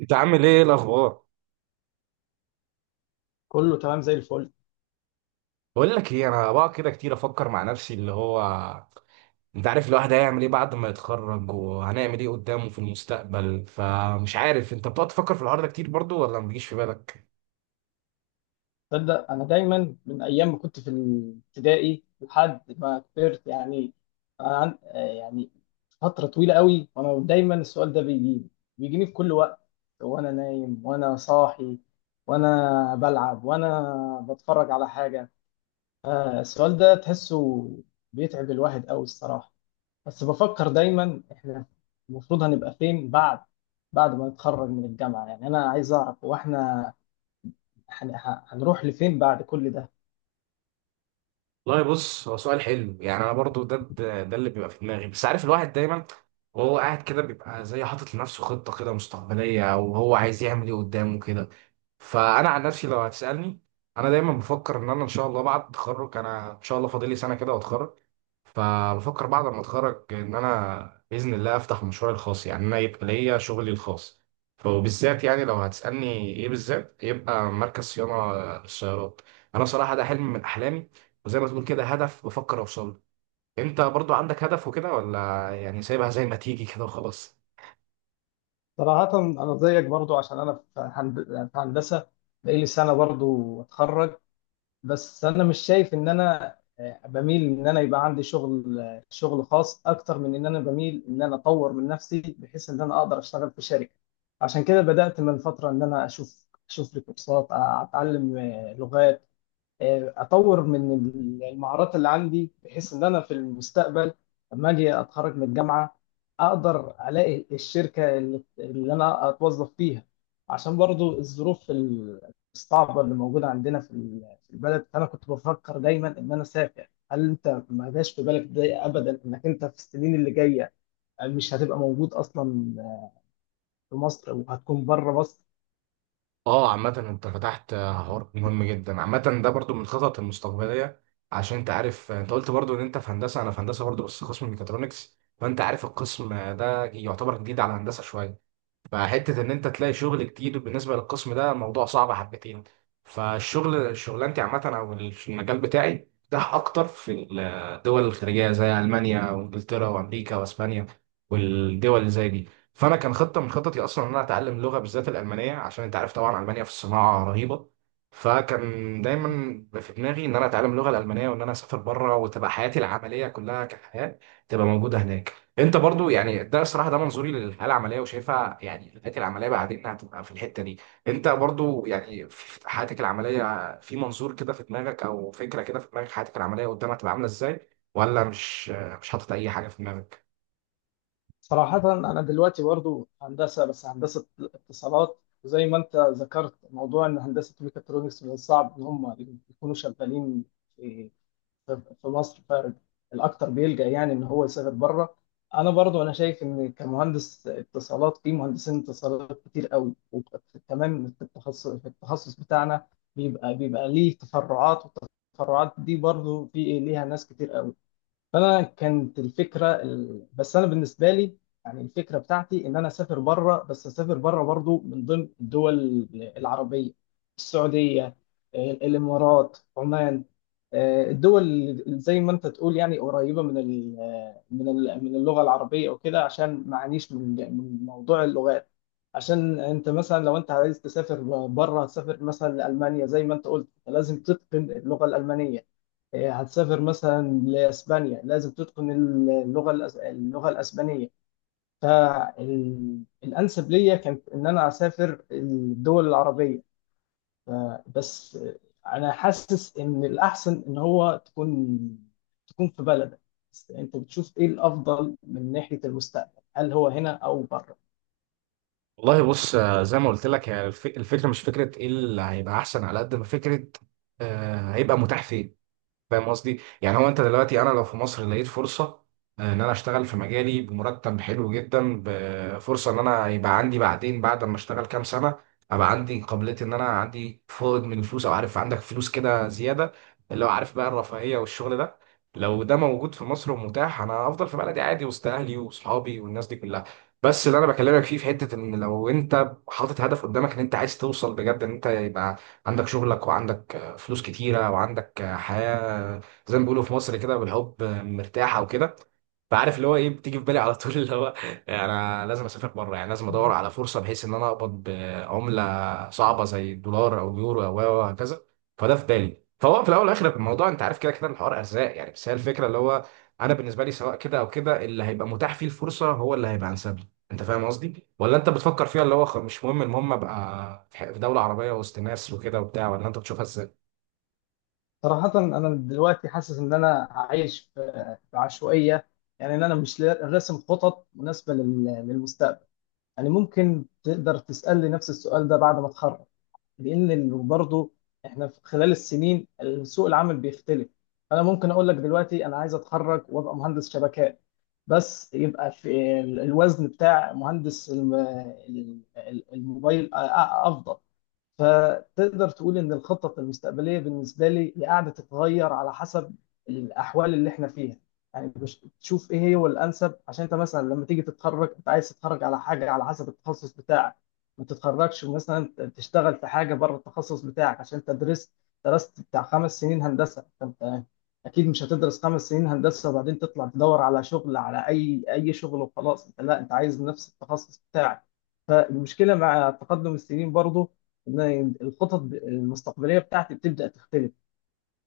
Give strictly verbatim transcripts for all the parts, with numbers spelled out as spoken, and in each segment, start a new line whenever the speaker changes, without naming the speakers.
انت عامل ايه الاخبار؟
كله تمام زي الفل.
بقول لك ايه، انا بقى كده كتير افكر مع نفسي اللي هو انت عارف الواحد هيعمل ايه بعد ما يتخرج وهنعمل ايه قدامه في المستقبل، فمش عارف انت بتقعد تفكر في الحوار ده كتير برضو ولا ما بيجيش في بالك؟
تصدق انا دايما من ايام ما كنت في الابتدائي لحد ما كبرت يعني أنا عن... آه، يعني فتره طويله قوي وانا دايما السؤال ده بيجيني، بيجيني في كل وقت، وانا نايم وانا صاحي، وانا بلعب وانا بتفرج على حاجه. آه، السؤال ده تحسه بيتعب الواحد قوي الصراحه. بس بفكر دايما احنا المفروض هنبقى فين بعد، بعد ما نتخرج من الجامعه. يعني انا عايز اعرف هو احنا هن- ه- هنروح لفين بعد كل ده؟
والله بص، هو سؤال حلو. يعني انا برضو ده ده ده اللي بيبقى في دماغي، بس عارف الواحد دايما وهو قاعد كده بيبقى زي حاطط لنفسه خطة كده مستقبلية او هو عايز يعمل ايه قدامه كده. فانا عن نفسي لو هتسألني، انا دايما بفكر ان انا ان شاء الله بعد التخرج، انا ان شاء الله فاضل لي سنة كده واتخرج، فبفكر بعد ما اتخرج ان انا باذن الله افتح مشروعي الخاص، يعني انا يبقى ليا شغلي الخاص. وبالذات يعني لو هتسالني ايه بالذات، يبقى مركز صيانه للسيارات. انا صراحه ده حلم من احلامي وزي ما تقول كده هدف بفكر اوصل له. انت برضو عندك هدف وكده ولا يعني سايبها زي ما تيجي كده وخلاص؟
صراحة أنا زيك برضو، عشان أنا في هند- في هندسة بقالي سنة برضو أتخرج. بس أنا مش شايف إن أنا، آه، بميل إن أنا يبقى عندي شغل، آه، شغل خاص، أكتر من إن أنا بميل إن أنا أطور من نفسي بحيث إن أنا أقدر أشتغل في شركة. عشان كده بدأت من فترة إن أنا أشوف أشوف لي كورسات، أ- أتعلم آه، لغات، آه، اطور من المهارات اللي عندي، بحيث ان انا في المستقبل لما اجي اتخرج من الجامعه اقدر الاقي الشركه اللي, اللي انا اتوظف فيها. عشان برضو الظروف الصعبه اللي موجوده عندنا في ال- في البلد. فانا كنت بفكر دايما ان انا اسافر. هل انت ما جاش في بالك ده ابدا؟ انك انت في السنين اللي جايه مش هتبقى موجود اصلا في مصر، وهتكون بره مصر.
اه، عامة انت فتحت حوار مهم جدا. عامة ده برضو من الخطط المستقبلية، عشان انت عارف انت قلت برضو ان انت في هندسة، انا في هندسة برضو بس قسم ميكاترونكس. فانت عارف القسم ده يعتبر جديد على هندسة شوية، فحتة إن أنت تلاقي شغل كتير بالنسبة للقسم ده الموضوع صعب حبتين. فالشغل شغلانتي عامة أو المجال بتاعي ده أكتر في الدول الخارجية زي ألمانيا وإنجلترا وأمريكا وأسبانيا والدول اللي زي دي. فأنا كان خطة من خططي أصلا إن أنا أتعلم لغة، بالذات الألمانية، عشان أنت عارف طبعا ألمانيا في الصناعة رهيبة. فكان دايما في دماغي إن أنا أتعلم اللغة الألمانية وإن أنا أسافر بره وتبقى حياتي العملية كلها كحياة تبقى موجودة هناك. انت برضو يعني ده الصراحه ده منظوري للحياه العمليه وشايفها يعني الحياه العمليه بعدين هتبقى في الحته دي. انت برضو يعني في في حياتك العمليه في منظور كده في دماغك او فكره كده في دماغك حياتك العمليه قدام هتبقى عامله ازاي، ولا مش مش حاطط اي حاجه في دماغك؟
صراحة أنا دلوقتي برضو هندسة، بس هندسة اتصالات. وزي ما أنت ذكرت موضوع إن هندسة ميكاترونكس من الصعب إن هم يكونوا شغالين في في في مصر، فالأكثر بيلجأ يعني إن هو يسافر بره. أنا برضو أنا شايف إن كمهندس اتصالات في مهندسين اتصالات كتير قوي، وكمان في التخصص في التخصص بتاعنا بيبقى بيبقى ليه تفرعات، والتفرعات دي برضو في إيه، ليها ناس كتير قوي. فانا كانت الفكره ال... بس انا بالنسبه لي، يعني الفكره بتاعتي ان انا اسافر بره، بس اسافر بره برضو من ضمن الدول العربيه، السعوديه، ال- الامارات، عمان. آه، الدول اللي زي ما انت تقول يعني قريبه من ال... من ال... من اللغه العربيه وكده، عشان ما اعانيش من من موضوع اللغات. عشان انت مثلا لو انت عايز تسافر بره، تسافر مثلا لالمانيا زي ما انت قلت، لازم تتقن اللغه الالمانيه. آه، هتسافر مثلا لاسبانيا لازم تتقن اللغه الأس- اللغه الاسبانيه. فالانسب ليا كانت ان انا اسافر الدول العربيه. ف- بس انا حاسس ان الاحسن ان هو تكون تكون في بلدك. بس انت بتشوف ايه الافضل من ناحيه المستقبل، هل هو هنا او بره؟
والله بص، آه، زي ما قلت لك هي الف- الفكره مش فكره ايه اللي هيبقى احسن، على قد ما فكره آه، هيبقى متاح فين. فاهم قصدي؟ يعني هو انت دلوقتي، انا لو في مصر لقيت فرصه آه، ان انا اشتغل في مجالي بمرتب حلو جدا بفرصه ان انا يبقى عندي بعدين بعد ما اشتغل كام سنه، ابقى عندي قابليه ان انا عندي فائض من الفلوس، او عارف عندك فلوس كده زياده، اللي هو عارف بقى الرفاهيه والشغل ده، لو ده موجود في مصر ومتاح، انا افضل في بلدي عادي وسط اهلي واصحابي والناس دي كلها. بس اللي انا بكلمك فيه في حته ان لو انت حاطط هدف قدامك ان انت عايز توصل بجد ان انت يبقى عندك شغلك وعندك فلوس كتيره وعندك حياه، زي ما بيقولوا في مصر كده، بالحب مرتاحه وكده. فعارف اللي هو ايه بتيجي في بالي على طول، اللي هو انا لازم اسافر بره، يعني لازم ادور على فرصه بحيث ان انا اقبض بعمله صعبه زي الدولار او اليورو او أو وهكذا. فده في بالي. فهو في الاول والاخر في الموضوع، انت عارف كده كده الحوار ارزاق يعني، بس هي الفكره اللي هو انا بالنسبه لي سواء كده او كده، اللي هيبقى متاح فيه الفرصه هو اللي هيبقى انسب لي. انت فاهم قصدي ولا انت بتفكر فيها اللي هو خ- مش مهم، المهم ابقى في ح- في دوله عربيه وسط ناس وكده وبتاع، ولا انت بتشوفها؟
صراحة أنا دلوقتي حاسس إن أنا عايش في في عشوائية، يعني إن أنا مش لا- راسم خطط مناسبة لل- للمستقبل. يعني ممكن تقدر تسألني نفس السؤال ده بعد ما اتخرج، لأن ال- برضه احنا في خلال السنين سوق العمل بيختلف. أنا ممكن أقول لك دلوقتي أنا عايز أتخرج وأبقى مهندس شبكات، بس يبقى في ال- الوزن بتاع مهندس الم- ال- ال- الموبايل أ- أ- أفضل. فتقدر تقول ان الخطط المستقبليه بالنسبه لي هي قاعده تتغير على حسب الاحوال اللي احنا فيها. يعني بش- تشوف ايه هي هو الانسب، عشان انت مثلا لما تيجي تتخرج انت عايز تتخرج على حاجه على حسب التخصص بتاعك. ما تتخرجش مثلا ت- تشتغل في حاجه بره التخصص بتاعك. عشان انت درست درست بتاع خمس سنين هندسه، فانت اكيد مش هتدرس خمس سنين هندسه وبعدين تطلع تدور على شغل، على اي اي شغل وخلاص. انت لا، انت عايز نفس التخصص بتاعك. فالمشكله مع تقدم السنين برضو ان أنا الخطط المستقبليه بتاعتي بتبدا تختلف.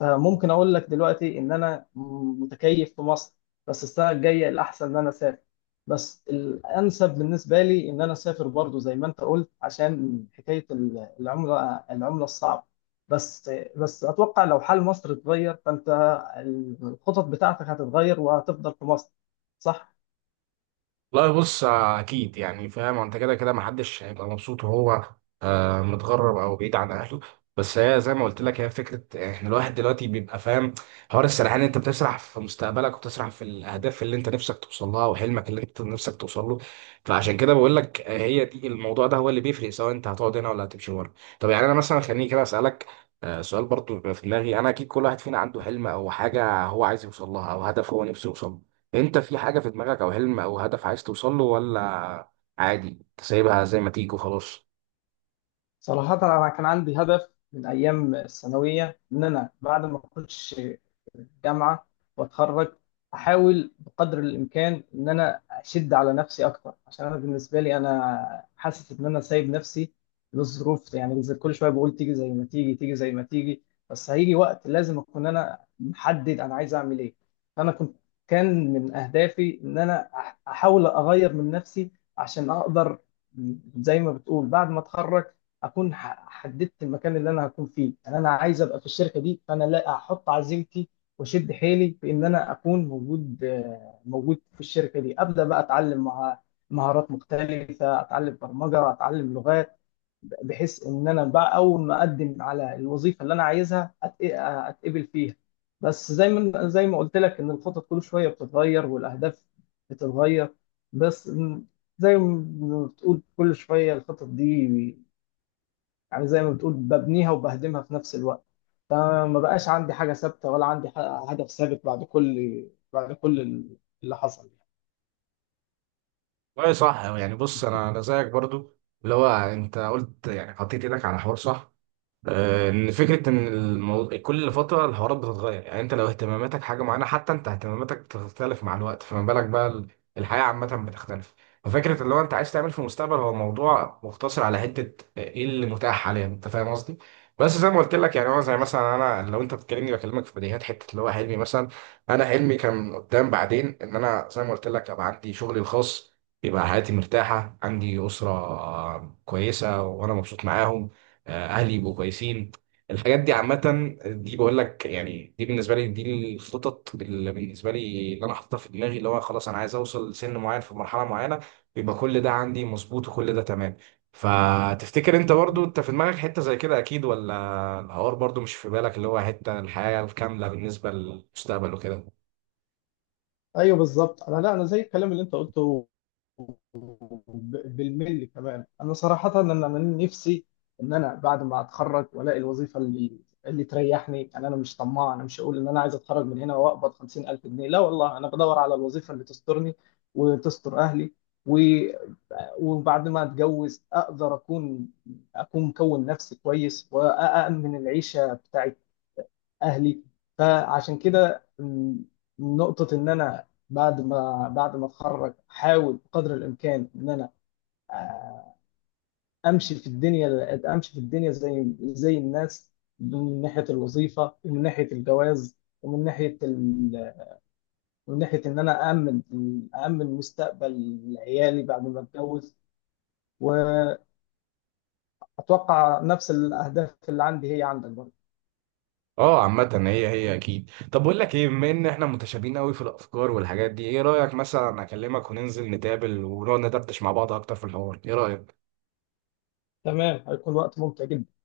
فممكن اقول لك دلوقتي ان انا متكيف في مصر، بس السنه الجايه الاحسن ان انا اسافر. بس الانسب بالنسبه لي ان انا اسافر، برضو زي ما انت قلت، عشان حكايه ال- العمله العمله الصعبه. بس بس اتوقع لو حال مصر اتغير، فانت الخطط بتاعتك هتتغير وهتفضل في مصر، صح.
لا بص، آه، اكيد يعني فاهم، انت كده كده محدش هيبقى مبسوط وهو آه، متغرب او بعيد عن اهله. بس هي زي ما قلت لك هي فكره احنا الواحد دلوقتي بيبقى فاهم، حوار السرحان، انت بتسرح في مستقبلك وبتسرح في الاهداف اللي انت نفسك توصل لها وحلمك اللي انت نفسك توصل له. فعشان كده بقول لك آه، هي دي الموضوع ده هو اللي بيفرق سواء انت هتقعد هنا ولا هتمشي بره. طب يعني انا مثلا خليني كده اسالك آه، سؤال برضو بيبقى في دماغي. انا اكيد كل واحد فينا عنده حلم او حاجه هو عايز يوصل لها او هدف هو نفسه يوصل له. انت في حاجة في دماغك او حلم او هدف عايز توصل له، ولا عادي انت سايبها زي ما تيجي وخلاص؟
صراحة أنا كان عندي هدف من أيام الثانوية إن أنا بعد ما أخش الجامعة وأتخرج، أحاول بقدر الإمكان إن أنا أشد على نفسي أكتر. عشان أنا بالنسبة لي أنا حاسس إن أنا سايب نفسي للظروف، يعني زي- كل شوية بقول تيجي زي ما تيجي، تيجي زي ما تيجي. بس هيجي وقت لازم أكون أنا محدد أنا عايز أعمل إيه. أنا كنت، كان من أهدافي إن أنا أح- أحاول أغير من نفسي، عشان أقدر زي ما بتقول بعد ما أتخرج اكون ح- حددت المكان اللي انا هكون فيه. يعني انا عايز ابقى في الشركه دي، فانا لا احط عزيمتي واشد حيلي في ان انا اكون موجود، آه، موجود في الشركه دي. ابدا بقى اتعلم مع مهارات مختلفه، اتعلم برمجه، اتعلم لغات، بحيث ان انا بقى اول ما اقدم على الوظيفه اللي انا عايزها أت- اتقبل فيها. بس زي ما زي ما قلت لك ان الخطط كل شويه بتتغير، والاهداف بتتغير. بس م- زي ما بتقول كل شويه الخطط دي، يعني زي ما بتقول ببنيها وبهدمها في نفس الوقت. فما بقاش عندي حاجة ثابتة، ولا عندي ح- هدف ثابت بعد كل بعد كل اللي حصل.
والله صح، يعني بص انا انا زيك برضو، اللي هو انت قلت يعني حطيت ايدك على حوار صح، آه، ان فكره ان الموضوع كل فتره الحوارات بتتغير، يعني انت لو اهتماماتك حاجه معينه حتى انت اهتماماتك بتختلف مع الوقت، فما بالك بقى ال- الحياه عامه بتختلف. ففكره اللي هو انت عايز تعمل في المستقبل هو موضوع مقتصر على حته ايه اللي متاح حاليا. انت فاهم قصدي؟ بس زي ما قلت لك يعني، هو زي مثلا انا لو انت بتكلمني بكلمك في بديهيات، حته اللي هو حلمي مثلا، انا حلمي كان قدام بعدين ان انا زي ما قلت لك ابقى عندي شغلي الخاص، يبقى حياتي مرتاحه، عندي اسره آه، كويسه وانا مبسوط معاهم، آه، اهلي يبقوا كويسين. الحاجات دي عامة دي بقول لك، يعني دي بالنسبة لي دي الخطط اللي بالنسبة لي اللي أنا حاططها في دماغي، اللي هو خلاص أنا عايز أوصل لسن معين في مرحلة معينة يبقى كل ده عندي مظبوط وكل ده تمام. فتفتكر أنت برضو أنت في دماغك حتة زي كده أكيد، ولا الحوار برضو مش في بالك اللي هو حتة الحياة الكاملة بالنسبة للمستقبل وكده؟
ايوه بالظبط، انا لا، انا زي الكلام اللي انت قلته ب- بالملي كمان. انا صراحه ان انا نفسي ان انا بعد ما اتخرج والاقي الوظيفه اللي اللي تريحني. يعني انا مش طماع، انا مش هقول ان انا عايز اتخرج من هنا واقبض خمسين الف جنيه، لا والله. انا بدور على الوظيفه اللي تسترني وتستر اهلي و... وبعد ما اتجوز اقدر اكون اكون مكون نفسي كويس، وامن العيشه بتاعت اهلي. فعشان كده م، نقطة ان انا بعد ما بعد ما اتخرج احاول قدر الامكان ان انا امشي في الدنيا امشي في الدنيا زي زي الناس، من ناحية الوظيفة، ومن ناحية الجواز، ومن ناحية ال... من ناحية ان انا أأمن أأمن مستقبل عيالي بعد ما اتجوز. واتوقع نفس الاهداف اللي عندي هي عندك برضه.
اه، عامة هي هي اكيد. طب بقول لك ايه، بما ان احنا متشابهين قوي في الافكار والحاجات دي، ايه رأيك مثلا اكلمك وننزل نتقابل ونقعد ندردش مع بعض اكتر في الحوار؟ ايه رأيك؟
تمام، هيكون وقت ممتع جدا.